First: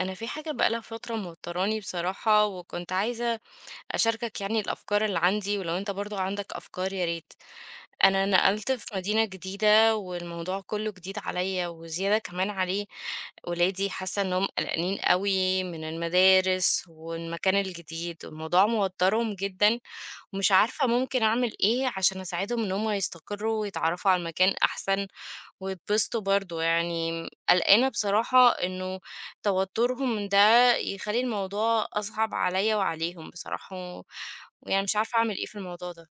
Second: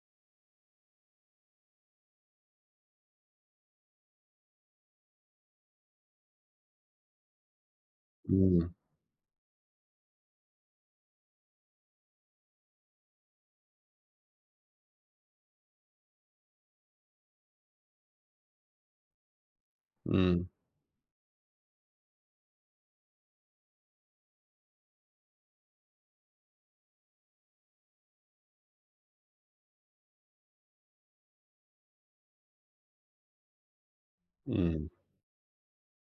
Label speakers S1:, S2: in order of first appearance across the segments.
S1: انا في حاجة بقالها فترة موتراني بصراحة، وكنت عايزة اشاركك يعني الافكار اللي عندي، ولو انت برضو عندك افكار يا ريت. انا نقلت
S2: إمم.
S1: في مدينة جديدة والموضوع كله جديد عليا وزيادة كمان عليه. ولادي حاسة انهم قلقانين قوي من المدارس والمكان الجديد والموضوع موترهم جدا،
S2: إمم.
S1: ومش عارفة ممكن اعمل ايه عشان اساعدهم ان هم يستقروا ويتعرفوا على المكان احسن ويتبسطوا برضه، يعني قلقانة بصراحة إنه توتُّرهم ده يخلّي الموضوع أصعب عليّا وعليهم بصراحة، ويعني
S2: إمم.
S1: مش عارفة أعمل إيه في الموضوع ده.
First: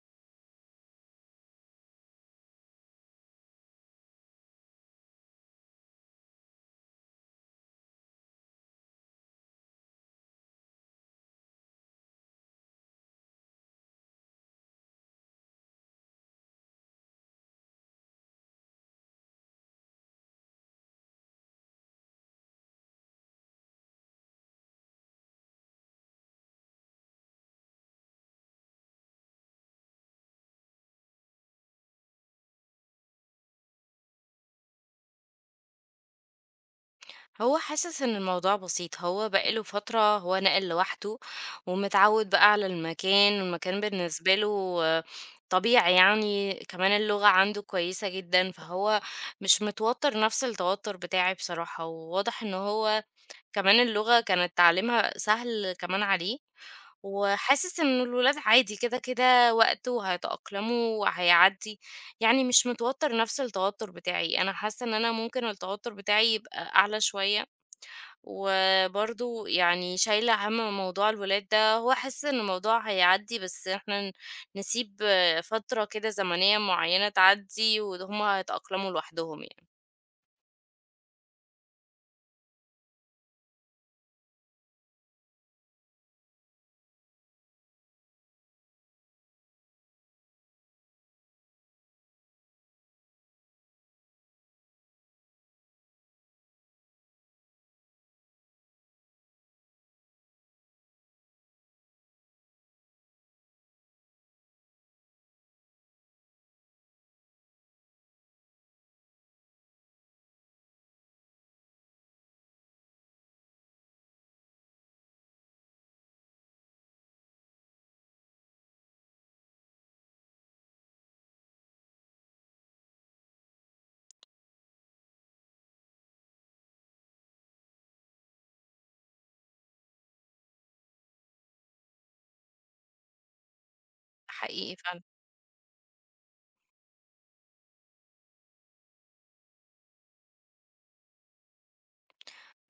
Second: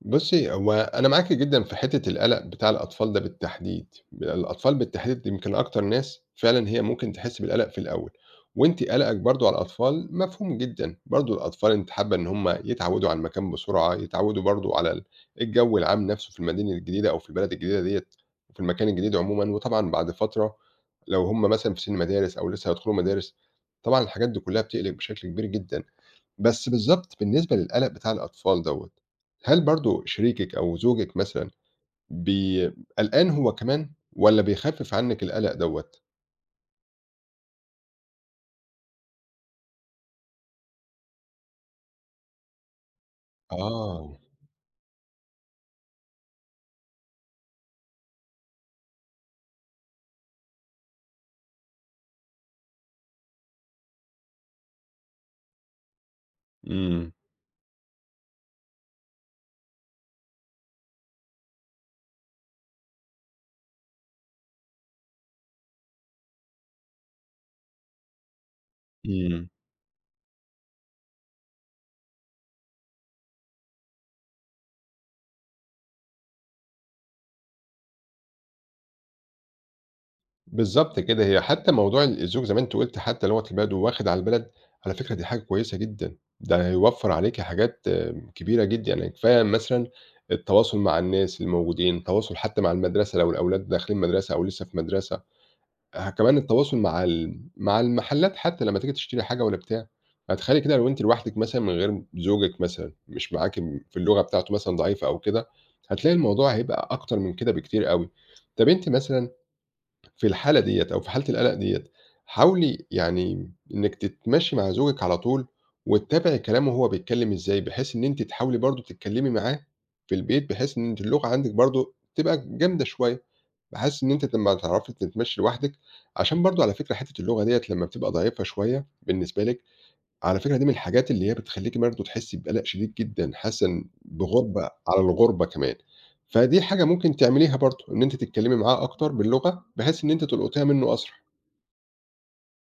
S2: بُصّي، هو أنا معاكِ جدًا في حتّة القلق بتاع الأطفال ده بالتحديد، الأطفال بالتحديد يمكن أكتر ناس فعلًا هي ممكن تحس بالقلق في الأول، وأنتِ قلقِك برضه على الأطفال مفهوم جدًا، برضه الأطفال أنتِ حابة إن هُم يتعوّدوا على المكان بسرعة، يتعوّدوا برضه على الجو العام نَفْسه في المدينة الجديدة أو في البلد الجديدة ديّة وفي المكان الجديد عمومًا، وطبعًا بعد فترة لو هُم مثلًا في سِن مدارس أو لسه هيدخلوا مدارس، طبعًا الحاجات دي كُلّها بتقلق بشكل كبير جدًا. بس بالضبط بالنسبة للقَلَق بتاع الأطفال دوّة، هل برضه شريكِك أو زوجِك مثلًا بي قلقان هو كمان والّا بيخفِّف عنِّك القَلَق دوّة؟
S1: هو حاسس إن الموضوع بسيط، هو بقى له فترة هو ناقل لوحده ومتعوّد بقى على المكان، والمكان
S2: آه.
S1: بالنسبة له آه، طبيعي يعني، كمان اللغة عنده كويسة جدًا، فهو مش متوتّر نفس التوتُّر بتاعي بصراحة، وواضح إن هو كمان اللغة كانت تعليمها سهل كمان عليه،
S2: إمم.
S1: وحاسس إن الولاد عادي، كده، كده وقت وهيتأقلموا وهيعدّي، يعني مش متوتّر نفس التوتّر بتاعي، أنا حاسة إن أنا ممكن التوتّر بتاعي يبقى أعلى شوية، وبرضه
S2: إمم.
S1: يعني شايلة هَم موضوع الولاد ده، وحاسة إن الموضوع هيعدّي بس إحنا نسيب فترة كده زمنية معيّنة تعدّي وهُم هيتأقلموا لوحدهم يعني،
S2: بالضبط كده، هي حتى موضوع الزوج زي ما أنتِ قُلتِ حتى اللي هو اللي بياخد واخد على البلد، على فكرة دي حاجة كويسة جدًا، ده هيوفّر عليكِ حاجات كبيرة جدًا، يعني كفاية مثلًا التواصل مع الناس اللي موجودين، التواصل حتى مع المدرسة لو الأولاد داخلين مدرسة أو لسه في مدرسة. كمان التواصل مع ال مع المحلات حتى لمّا تيجي تشتري حاجة والّا بتاع، هتخيّلي كده لو أنتِ لوحدِك مثلًا من غير زوجِك مثلًا، مش معاكِ في اللغة بتاعته مثلًا ضعيفة أو كده، هتلاقي الموضوع هيبقى أكتر من كده بكتير أوي. طَب أنتِ مثلًا في الحالة ديّة أو في حالة القلق ديّة، حاولي يعني إنِّك تتماشي مع زوجِك على طول وتتابعي كلامه وهو بيتكلّم إزاي، بحيث إن أنتِ تحاولي برضه تتكلّمي معاه في البيت، بحيث إن أنتِ اللغة عندِك برضه تبقى جامدة شوية. باحس إن أنتِ لمّا تعرفي تتمشّي لوحدِك عشان برضه على فكرة حتّة اللغة ديّة لمّا بتبقى ضعيفة شوية بالنسبة لِك، على فكرة دي من الحاجات اللي هي بتخلّيكِ برضه تحسّي بقَلَق شديد جدًا، حاسّة إن بغُربة
S1: حقيقي
S2: على
S1: فعلًا.
S2: الغُربة كمان، فدي حاجة ممكن تعمليها برضه، إن أنتِ تتكلّمي معاه أكتر باللغة بحيث إن أنتِ تلقطيها منّه أسرع.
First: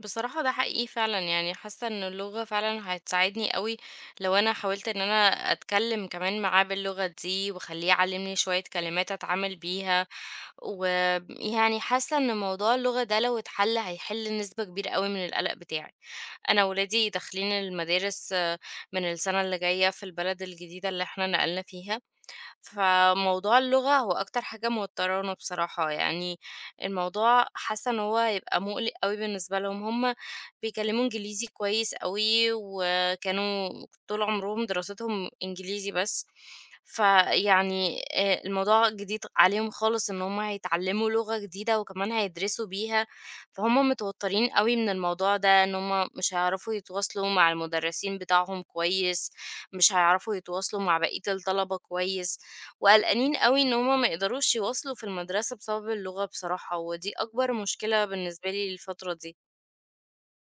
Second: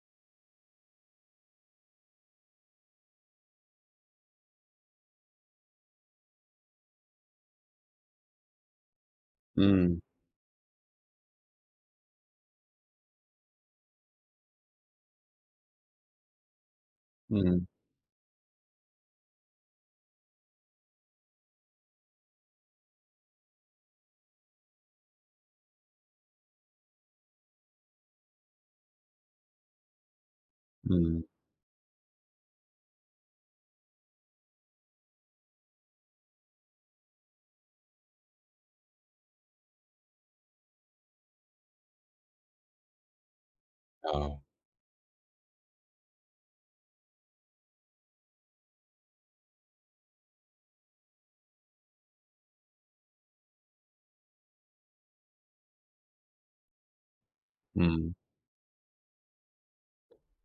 S1: بصراحة ده حقيقي فعلًا، يعني حاسة إن اللغة فعلًا هتساعدني أوي لو أنا حاولت إن أنا أتكلم كمان معاه باللغة دي، واخليه يعلمني شوية كلمات أتعامل
S2: إمم.
S1: بيها، ويعني حاسة إن موضوع اللغة ده لو اتحل هيحل نسبة كبيرة أوي من القلق بتاعي. أنا ولادي داخلين
S2: إمم.
S1: المدارس من السنة اللي جاية في البلد الجديدة اللي إحنا نقلنا فيها. فموضوع اللغة هو أكتر حاجة موترانه بصراحة، يعني الموضوع حاسة إن هو هيبقى مقلق أوي بالنسبة لهم. هما بيتكلموا
S2: إمم.
S1: إنجليزي كويس أوي، وكانوا طول عمرهم دراستهم إنجليزي بس، فيعني الموضوع جديد عليهم خالص إن هما هيتعلموا لغة جديدة وكمان هيدرسوا بيها، فهم
S2: آه.
S1: متوترين قوي من الموضوع ده إن هما مش هيعرفوا يتواصلوا مع المدرسين بتاعهم كويس، مش هيعرفوا يتواصلوا مع بقية الطلبة كويس، وقلقانين أوي إن هُم ما يقدروش يواصلوا في المدرسة بسبب اللغة بصراحة، ودي أكبر مشكلة
S2: إمم.
S1: بالنسبة لي الفترة دي.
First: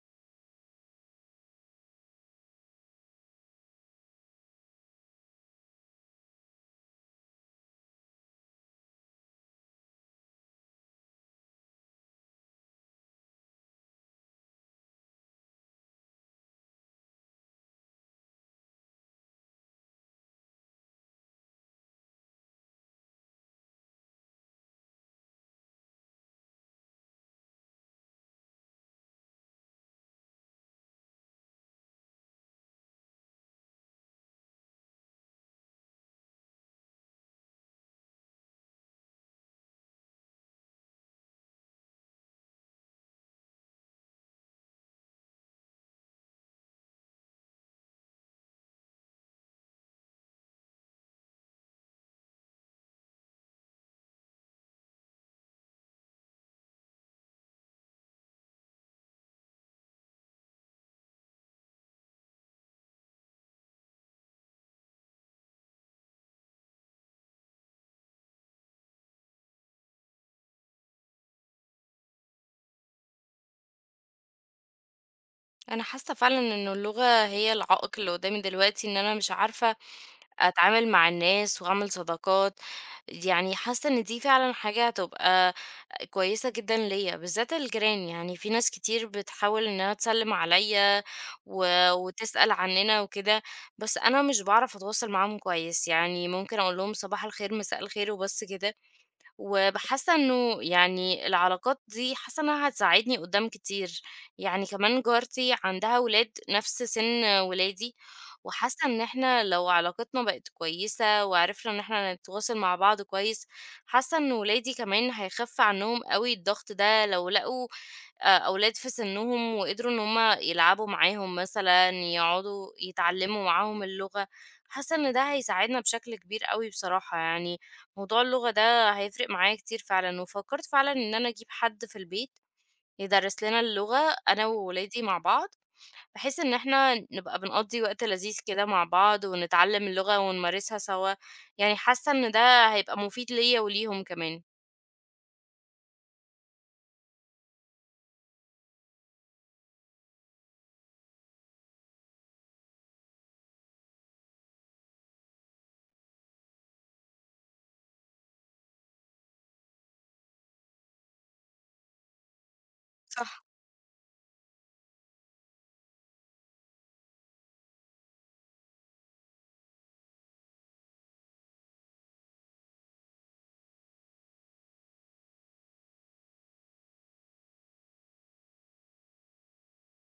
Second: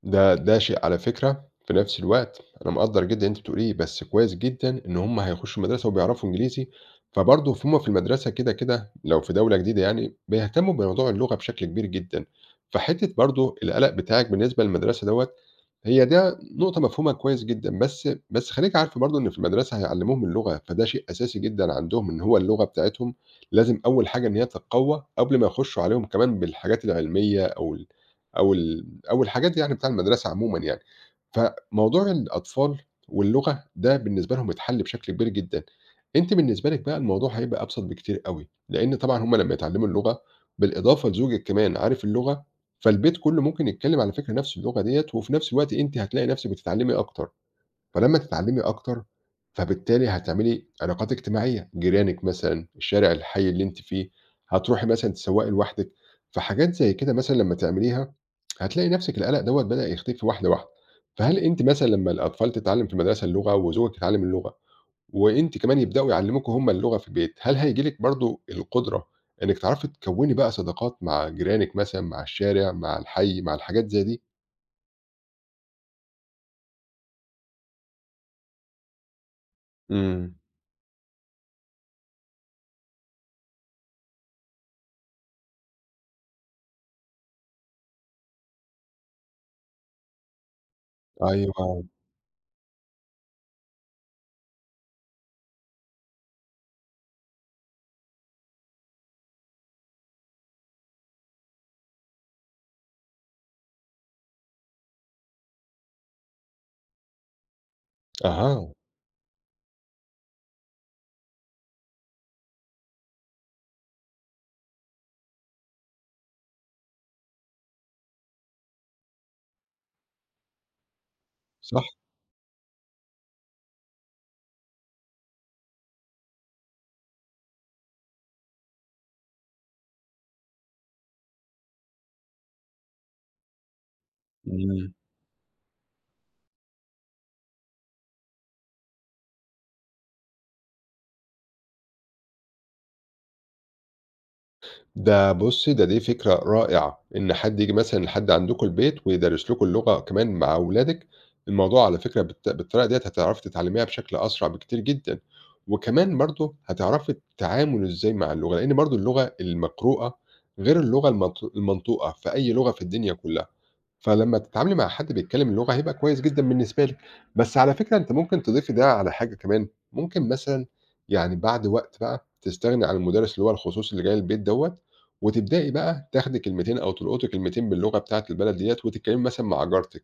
S2: ده شيء على فكرة في نفس الوقت أنا مقدّر جدًا اللي أنتِ بتقوليه، بس كويس جدًا إن هُم هيخشّوا مدرسة وبيعرفوا إنجليزي، فبرضه هُم في المدرسة كده، كده لو في دولة جديدة يعني بيهتموا بموضوع اللغة بشكل كبير جدًا، فحتّة برضه القلق بتاعِك بالنسبة للمدرسة دوّة، هي ده نقطة مفهومة كويس جدًا، بس خليكِ عارفة برضه إن في المدرسة هيعلّموهم اللغة، فده شيء أساسي جدًا عندهم، إن هو اللغة بتاعتهم لازم أول حاجة إن هي تتقوّى قبل ما يخشّوا عليهم كمان بالحاجات العلمية أو ال أو الحاجات دي يعني بتاع المدرسة عمومًا يعني. فموضوع الأطفال واللغة ده بالنسبة لهم اتحل بشكل كبير جدًا. أنتِ بالنسبة لِك بقى الموضوع هيبقى أبسط بكتير أوي، لإن طبعًا هم لمّا يتعلموا اللغة بالإضافة لزوجِك كمان عارف اللغة، فالبيت كله ممكن يتكلم على فكرة نفس اللغة ديّة، وفي نفس الوقت أنتِ هتلاقي نفسِك بتتعلمي أكتر. فلمّا تتعلّمي أكتر، فبالتالي هتعملي علاقات اجتماعية، جيرانِك مثلًا، الشارع، الحي اللي أنتِ فيه، هتروحي مثلًا تسوّقي لوحدِك، فحاجات زي كده مثلًا لمّا تعمليها، هتلاقي نَفْسِك القلق دوّة بدأ يختفي واحدة، واحدة. فهل أنتِ مثلًا لمّا الأطفال تتعلّم في المدرسة اللغة وزوجِك يتعلّم اللغة وأنتِ كمان يبدؤوا يعلّموكوا هم اللغة في البيت، هل هييجي لِك برضه القدرة إنِّك تعرفي تكوّني بقى صداقات مع جيرانِك مثلًا، مع الشارع، مع الحي، مع الحاجات زي دي؟
S1: أنا حاسة فعلًا إن اللغة هي العائق اللي قدامي دلوقتي، إن أنا مش عارفة
S2: إمم.
S1: أتعامل مع الناس وأعمل صداقات، يعني حاسة إن دي فعلًا حاجة هتبقى كويسة جدًا ليّا، بالذات الجيران. يعني في ناس كتير بتحاول إنها تسلِّم عليّا
S2: أيوه.
S1: و وتسأل عننا وكده، بس أنا مش باعرف أتواصل معاهم كويس، يعني ممكن أقول لهم صباح الخير، مساء الخير وبس كده. وباحاسة إنه يعني العلاقات دي حاسة إنها هتساعدني قدّام كتير، يعني كمان جارتي عندها ولاد نفس سِن ولادي،
S2: أها.
S1: وحاسة إن إحنا لو علاقتنا بقت كويسة وعرفنا إن إحنا نتواصل مع بعض كويس، حاسة إن ولادي كمان هيخف عنّهم أوي الضغط ده لو لقوا أولاد في سنّهم وقدروا إن هُم يلعبوا معاهم مثلًا،
S2: صح.
S1: يقعدوا يتعلّموا معاهم اللغة، حاسّة إن ده هيساعدنا بشكل كبير أوي بصراحة يعني، موضوع اللغة ده هيفرق معايا كتير فعلًا، وفكّرت فعلًا إن أنا أجيب حد في البيت يدرّس لنا اللغة أنا
S2: إمم.
S1: وولادي مع بعض، بحيث إن إحنا نبقى بنقضّي وقت لذيذ كده مع بعض، ونتعلّم اللغة ونمارسها سوا، يعني حاسّة إن ده هيبقى مفيد ليّا وليهم كمان.
S2: بُصّي، دي فكرة رائعة، إن حد ييجي مثلًا لحد عندكم البيت ويدرّس لكم اللغة كمان مع أولادِك، الموضوع على فكرة بالطريقة ديّة هتعرفي تتعلميها بشكل أسرع بكتير جدًا، وكمان برضه هتعرفي التعامل إزاي مع اللغة، لإن برضه اللغة المقروءة غير اللغة المنطوقة في أي لغة في الدنيا
S1: صح.
S2: كلها. فلمّا تتعاملي مع حد بيتكلم اللغة هيبقى كويس جدًا بالنسبة لِك، بس على فكرة أنتِ ممكن تضيفي ده على حاجة كمان، ممكن مثلًا يعني بعد وقت بقى تستغني عن المدرس اللي هو الخصوصي اللي جاي البيت دوّة، وتبدئي بقى تاخدي كلمتين أو تلقطي كلمتين باللغة بتاعة البلد ديّة وتتكلمي مثلًا مع جارتِك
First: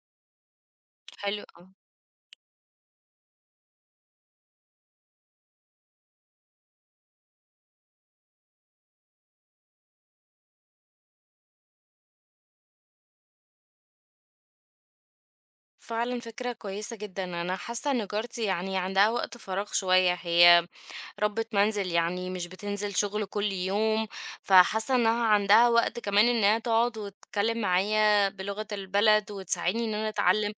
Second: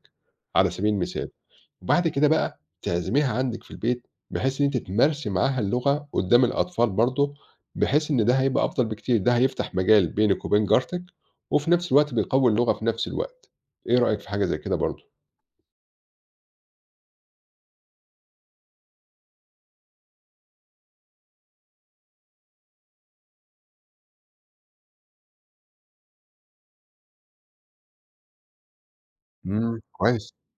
S2: على سبيل المثال.
S1: حلو أوي.
S2: وبعد كده بقى تعزميها عندِك في البيت، بحيث إن أنتِ تمارسي معاها اللغة قدّام الأطفال برضه، بحيث إن ده هيبقى أفضل بكتير، ده هيفتح مجال بينِك وبين جارتِك، وفي نفس الوقت بيقوي اللغة في نفس الوقت، إيه رأيِك في حاجة زي كده برضه؟
S1: فعلًا فكرة كويسة جدًا، أنا حاسة إن جارتي يعني عندها وقت فراغ شوية، هي ربة منزل يعني مش بتنزل شغل كل يوم، فحاسة إنها عندها وقت كمان إنها تقعد وتتكلم معايا بلغة البلد
S2: إمم.
S1: وتساعدني إن أنا
S2: كويس.
S1: أتعلم،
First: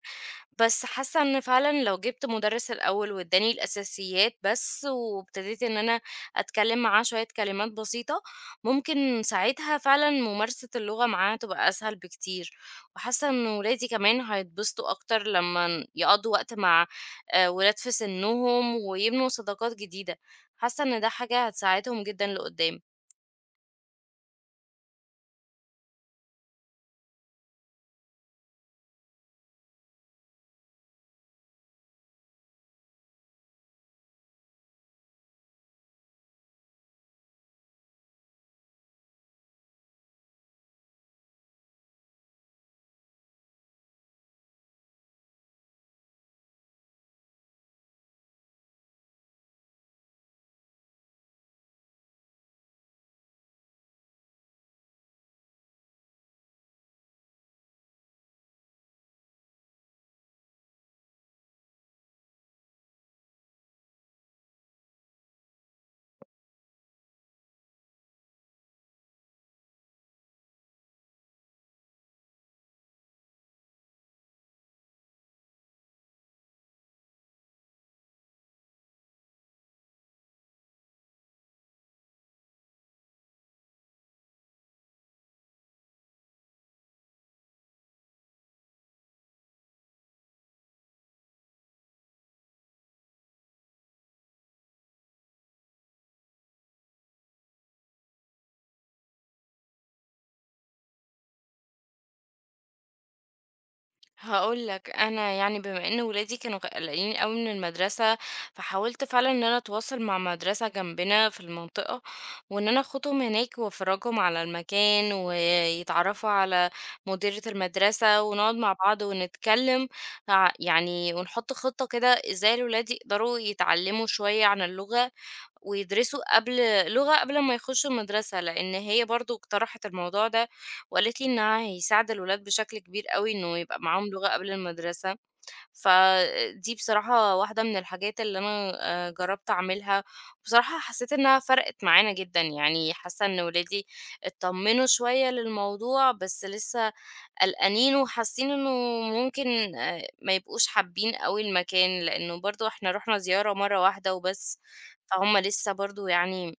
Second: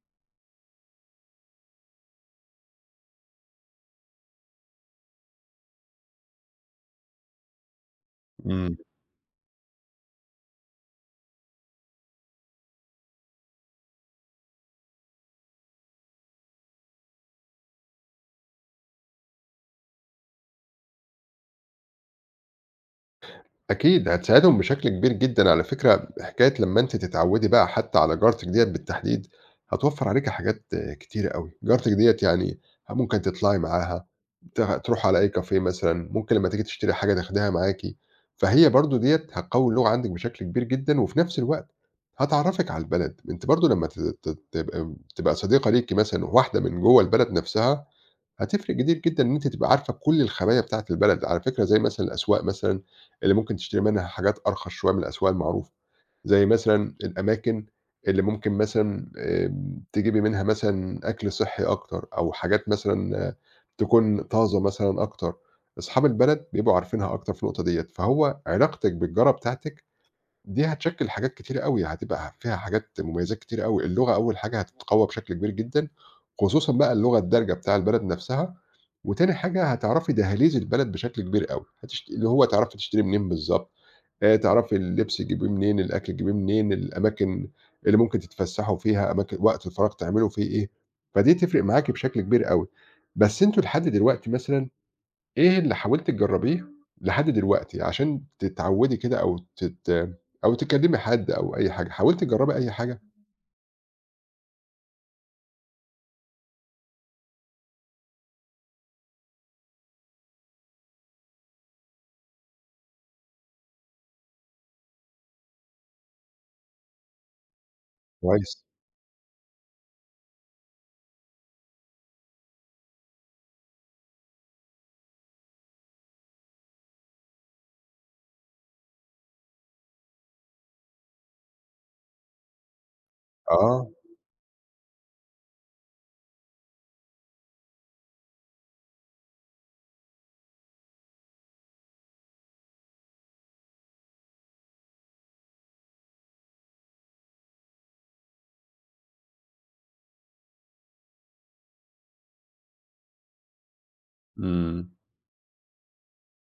S1: بس حاسة إن فعلًا لو جبت مدرس الأول واداني الأساسيات بس، وابتديت إن أنا أتكلم معاه شوية كلمات بسيطة،
S2: إمم.
S1: ممكن ساعتها فعلًا ممارسة اللغة معاه تبقى أسهل بكتير. وحاسة إن ولادي كمان هيتبسطوا أكتر لما يقضوا وقت مع ولاد في سنهم ويبنوا صداقات جديدة. حاسة إن ده حاجة هتساعدهم جدا لقدام.
S2: أكيد هتساعدهم بشكل كبير جدًا على فكرة حكاية لمّا أنتِ تتعودي بقى حتى على جارتِك ديّة بالتحديد، هتوفّر عليكِ حاجات كتيرة أوي، جارتِك ديّة يعني ممكن تطلعي معاها، تروحوا على أي كافيه مثلًا، ممكن لمّا تيجي تشتري حاجة تاخديها معاكِ، فهي برضه ديّة هتقوّي اللغة عندِك بشكل كبير جدًا، وفي نفس الوقت هتعرّفِك على البلد، أنتِ برضه لمّا ت ت تبقى تبقى صديقة ليكِ مثلًا واحدة من جوّه البلد نفسها هتفرق كتير جدًا إن أنتِ تبقى عارفة كل الخبايا بتاعة البلد، على فكرة زي مثلًا الأسواق مثلًا اللي ممكن تشتري منها حاجات أرخص شوية من الأسواق المعروفة، زي مثلًا الأماكن اللي ممكن مثلًا تجيبي منها مثلًا أكل صحّي أكتر أو حاجات مثلًا تكون طازة مثلًا أكتر، أصحاب البلد بيبقوا عارفينها أكتر في النقطة ديّة، فهو علاقتِك بالجارة بتاعتِك دي هتشكِّل حاجات كتيرة أوي، هتبقى فيها حاجات مميزات كتيرة أوي، اللغة أول حاجة هتتقوّى بشكل كبير جدًا، خصوصًا بقى اللغة الدارجة بتاع البلد نفسها، وتاني حاجة هتعرفي دهاليز البلد بشكل كبير أوي، اللي هو تعرفي تشتري منين بالضبط، تعرفي اللبس تجيبيه منين، الأكل تجيبيه منين، الأماكن اللي ممكن تتفسّحوا فيها، أماكن وقت الفراغ تعملوا فيه إيه، فدي تفرق معاكِ بشكل كبير أوي. بس أنتم لحد دلوقتي مثلًا إيه اللي حاولتِ تجرّبيه لحد دلوقتي عشان تتعوّدي كده أو أو تكلّمي حد أو أي حاجة، حاولتِ تجرّبي أي حاجة؟
S1: هاقول لك، أنا يعني بما إن ولادي كانوا قلقانين أوي من المدرسة، فحاولت فعلًا إن أنا أتواصل مع مدرسة جنبنا في المنطقة، وإن أنا آخدهم هناك وأفرجهم على المكان، ويتعرفوا على مديرة المدرسة، ونقعد
S2: كويس.
S1: مع بعض ونتكلم، ع، يعني ونحط خطة كده إزاي الولاد يقدروا يتعلموا شوية عن اللغة، ويدرسوا لغة قبل ما يخشوا المدرسة، لإن هي برضه اقترحت الموضوع ده، وقالت لي إنها هيساعد الولاد بشكل كبير أوي إنه يبقى
S2: آه.
S1: معاهم لغة قبل المدرسة، فدي بصراحة واحدة من الحاجات اللي أنا جرّبت أعملها، بصراحة حسّيت إنها فرقت معانا جدًا، يعني حاسة إن ولادي اتطمنوا شوية للموضوع، بس لسه قلقانين وحاسين إنه ممكن ما يبقوش حابين أوي المكان، لإنه برضه إحنا رُحنا زيارة مرّة واحدة وبس،
S2: إمم.
S1: فهُم لسه برضه يعني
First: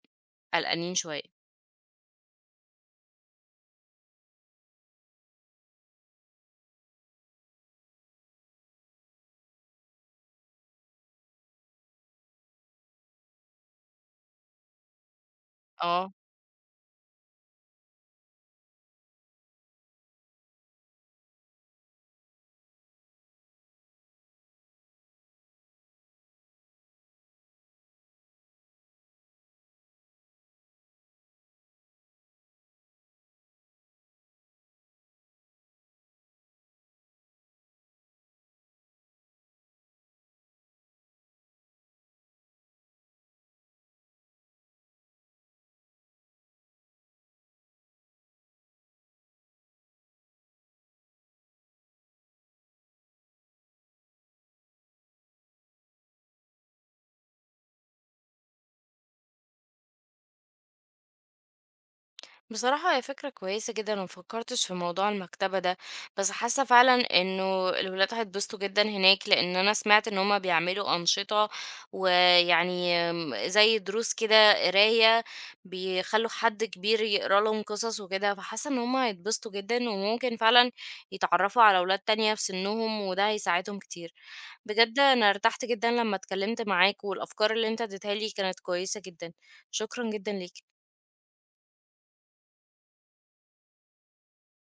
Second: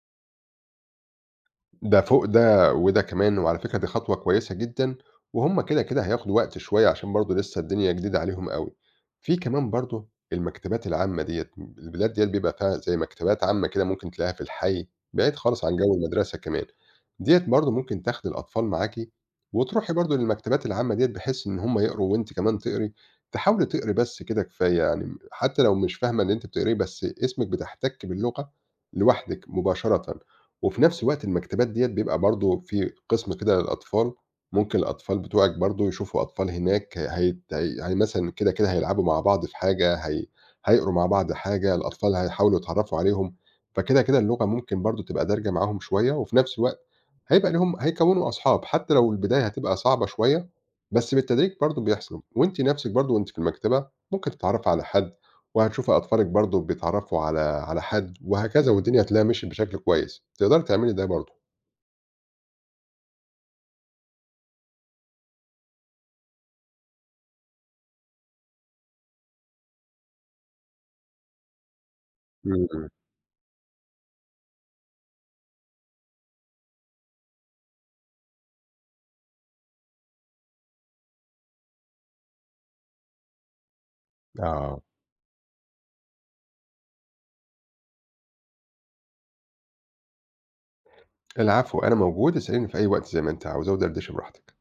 S1: قلقانين شوية.
S2: ده فوق ده وده كمان وعلى فكرة دي خطوة كويسة جدًا، وهُم كده، كده هياخدوا وقت شوية عشان برضه لسه الدنيا جديدة عليهم أوي. في كمان برضه المكتبات العامة ديّة، البلاد ديّة بيبقى فيها زي مكتبات عامة كده ممكن تلاقيها في الحي، بعيد خالص عن جو
S1: آه.
S2: المدرسة كمان. ديّة برضه ممكن تاخدي الأطفال معاكِ وتروحي برضه للمكتبات العامة ديّة بحيث إن هُم يقروا وأنتِ كمان تقري، تحاولي تقري بس كده كفاية يعني، حتى لو مش فاهمة اللي أنتِ بتقريه بس اسمِك بتحتكي باللغة لوحدِك مباشرةً. وفي نفس الوقت المكتبات ديّة بيبقى برضه في قسم كده للأطفال، ممكن الأطفال بتوعِك برضه يشوفوا أطفال هناك هيت هي هي يعني مثلًا كده، كده هيلعبوا مع بعض في حاجة، هي هيقروا مع بعض حاجة، الأطفال هيحاولوا يتعرّفوا عليهم، فكده، كده اللغة ممكن برضه تبقى دارجة معاهم شوية، وفي نفس الوقت هيبقى ليهم هيكوّنوا أصحاب، حتى لو البداية هتبقى صعبة شوية، بس بالتدريج برضه بيحصل، وأنتِ نَفْسِك برضه وأنتِ في المكتبة ممكن تتعرّفي على حد، وهتشوفي أطفالِك برضه بيتعرّفوا على حد وهكذا، والدنيا هتلاقيها مشيت بشكل كويس، تقدري تعملي ده برضه.
S1: بصراحة هي فكرة كويسة جدا، ومفكرتش في موضوع المكتبة ده، بس حاسة فعلا انه الولاد هيتبسطوا جدا هناك، لان انا سمعت ان هما بيعملوا انشطة
S2: إمم.
S1: ويعني زي دروس كده قراية، بيخلوا حد كبير يقرا لهم قصص وكده، فحاسة ان هما هيتبسطوا جدا وممكن فعلا يتعرفوا على اولاد تانية في سنهم، وده هيساعدهم كتير
S2: آه.
S1: بجد. انا ارتحت جدا لما اتكلمت معاك، والافكار اللي انت اديتها لي كانت كويسة جدا. شكرا جدا ليك.
S2: العفو، أنا موجود، اسأليني في أي وقت زي ما أنتِ عاوزة، ودردشي براحتِك.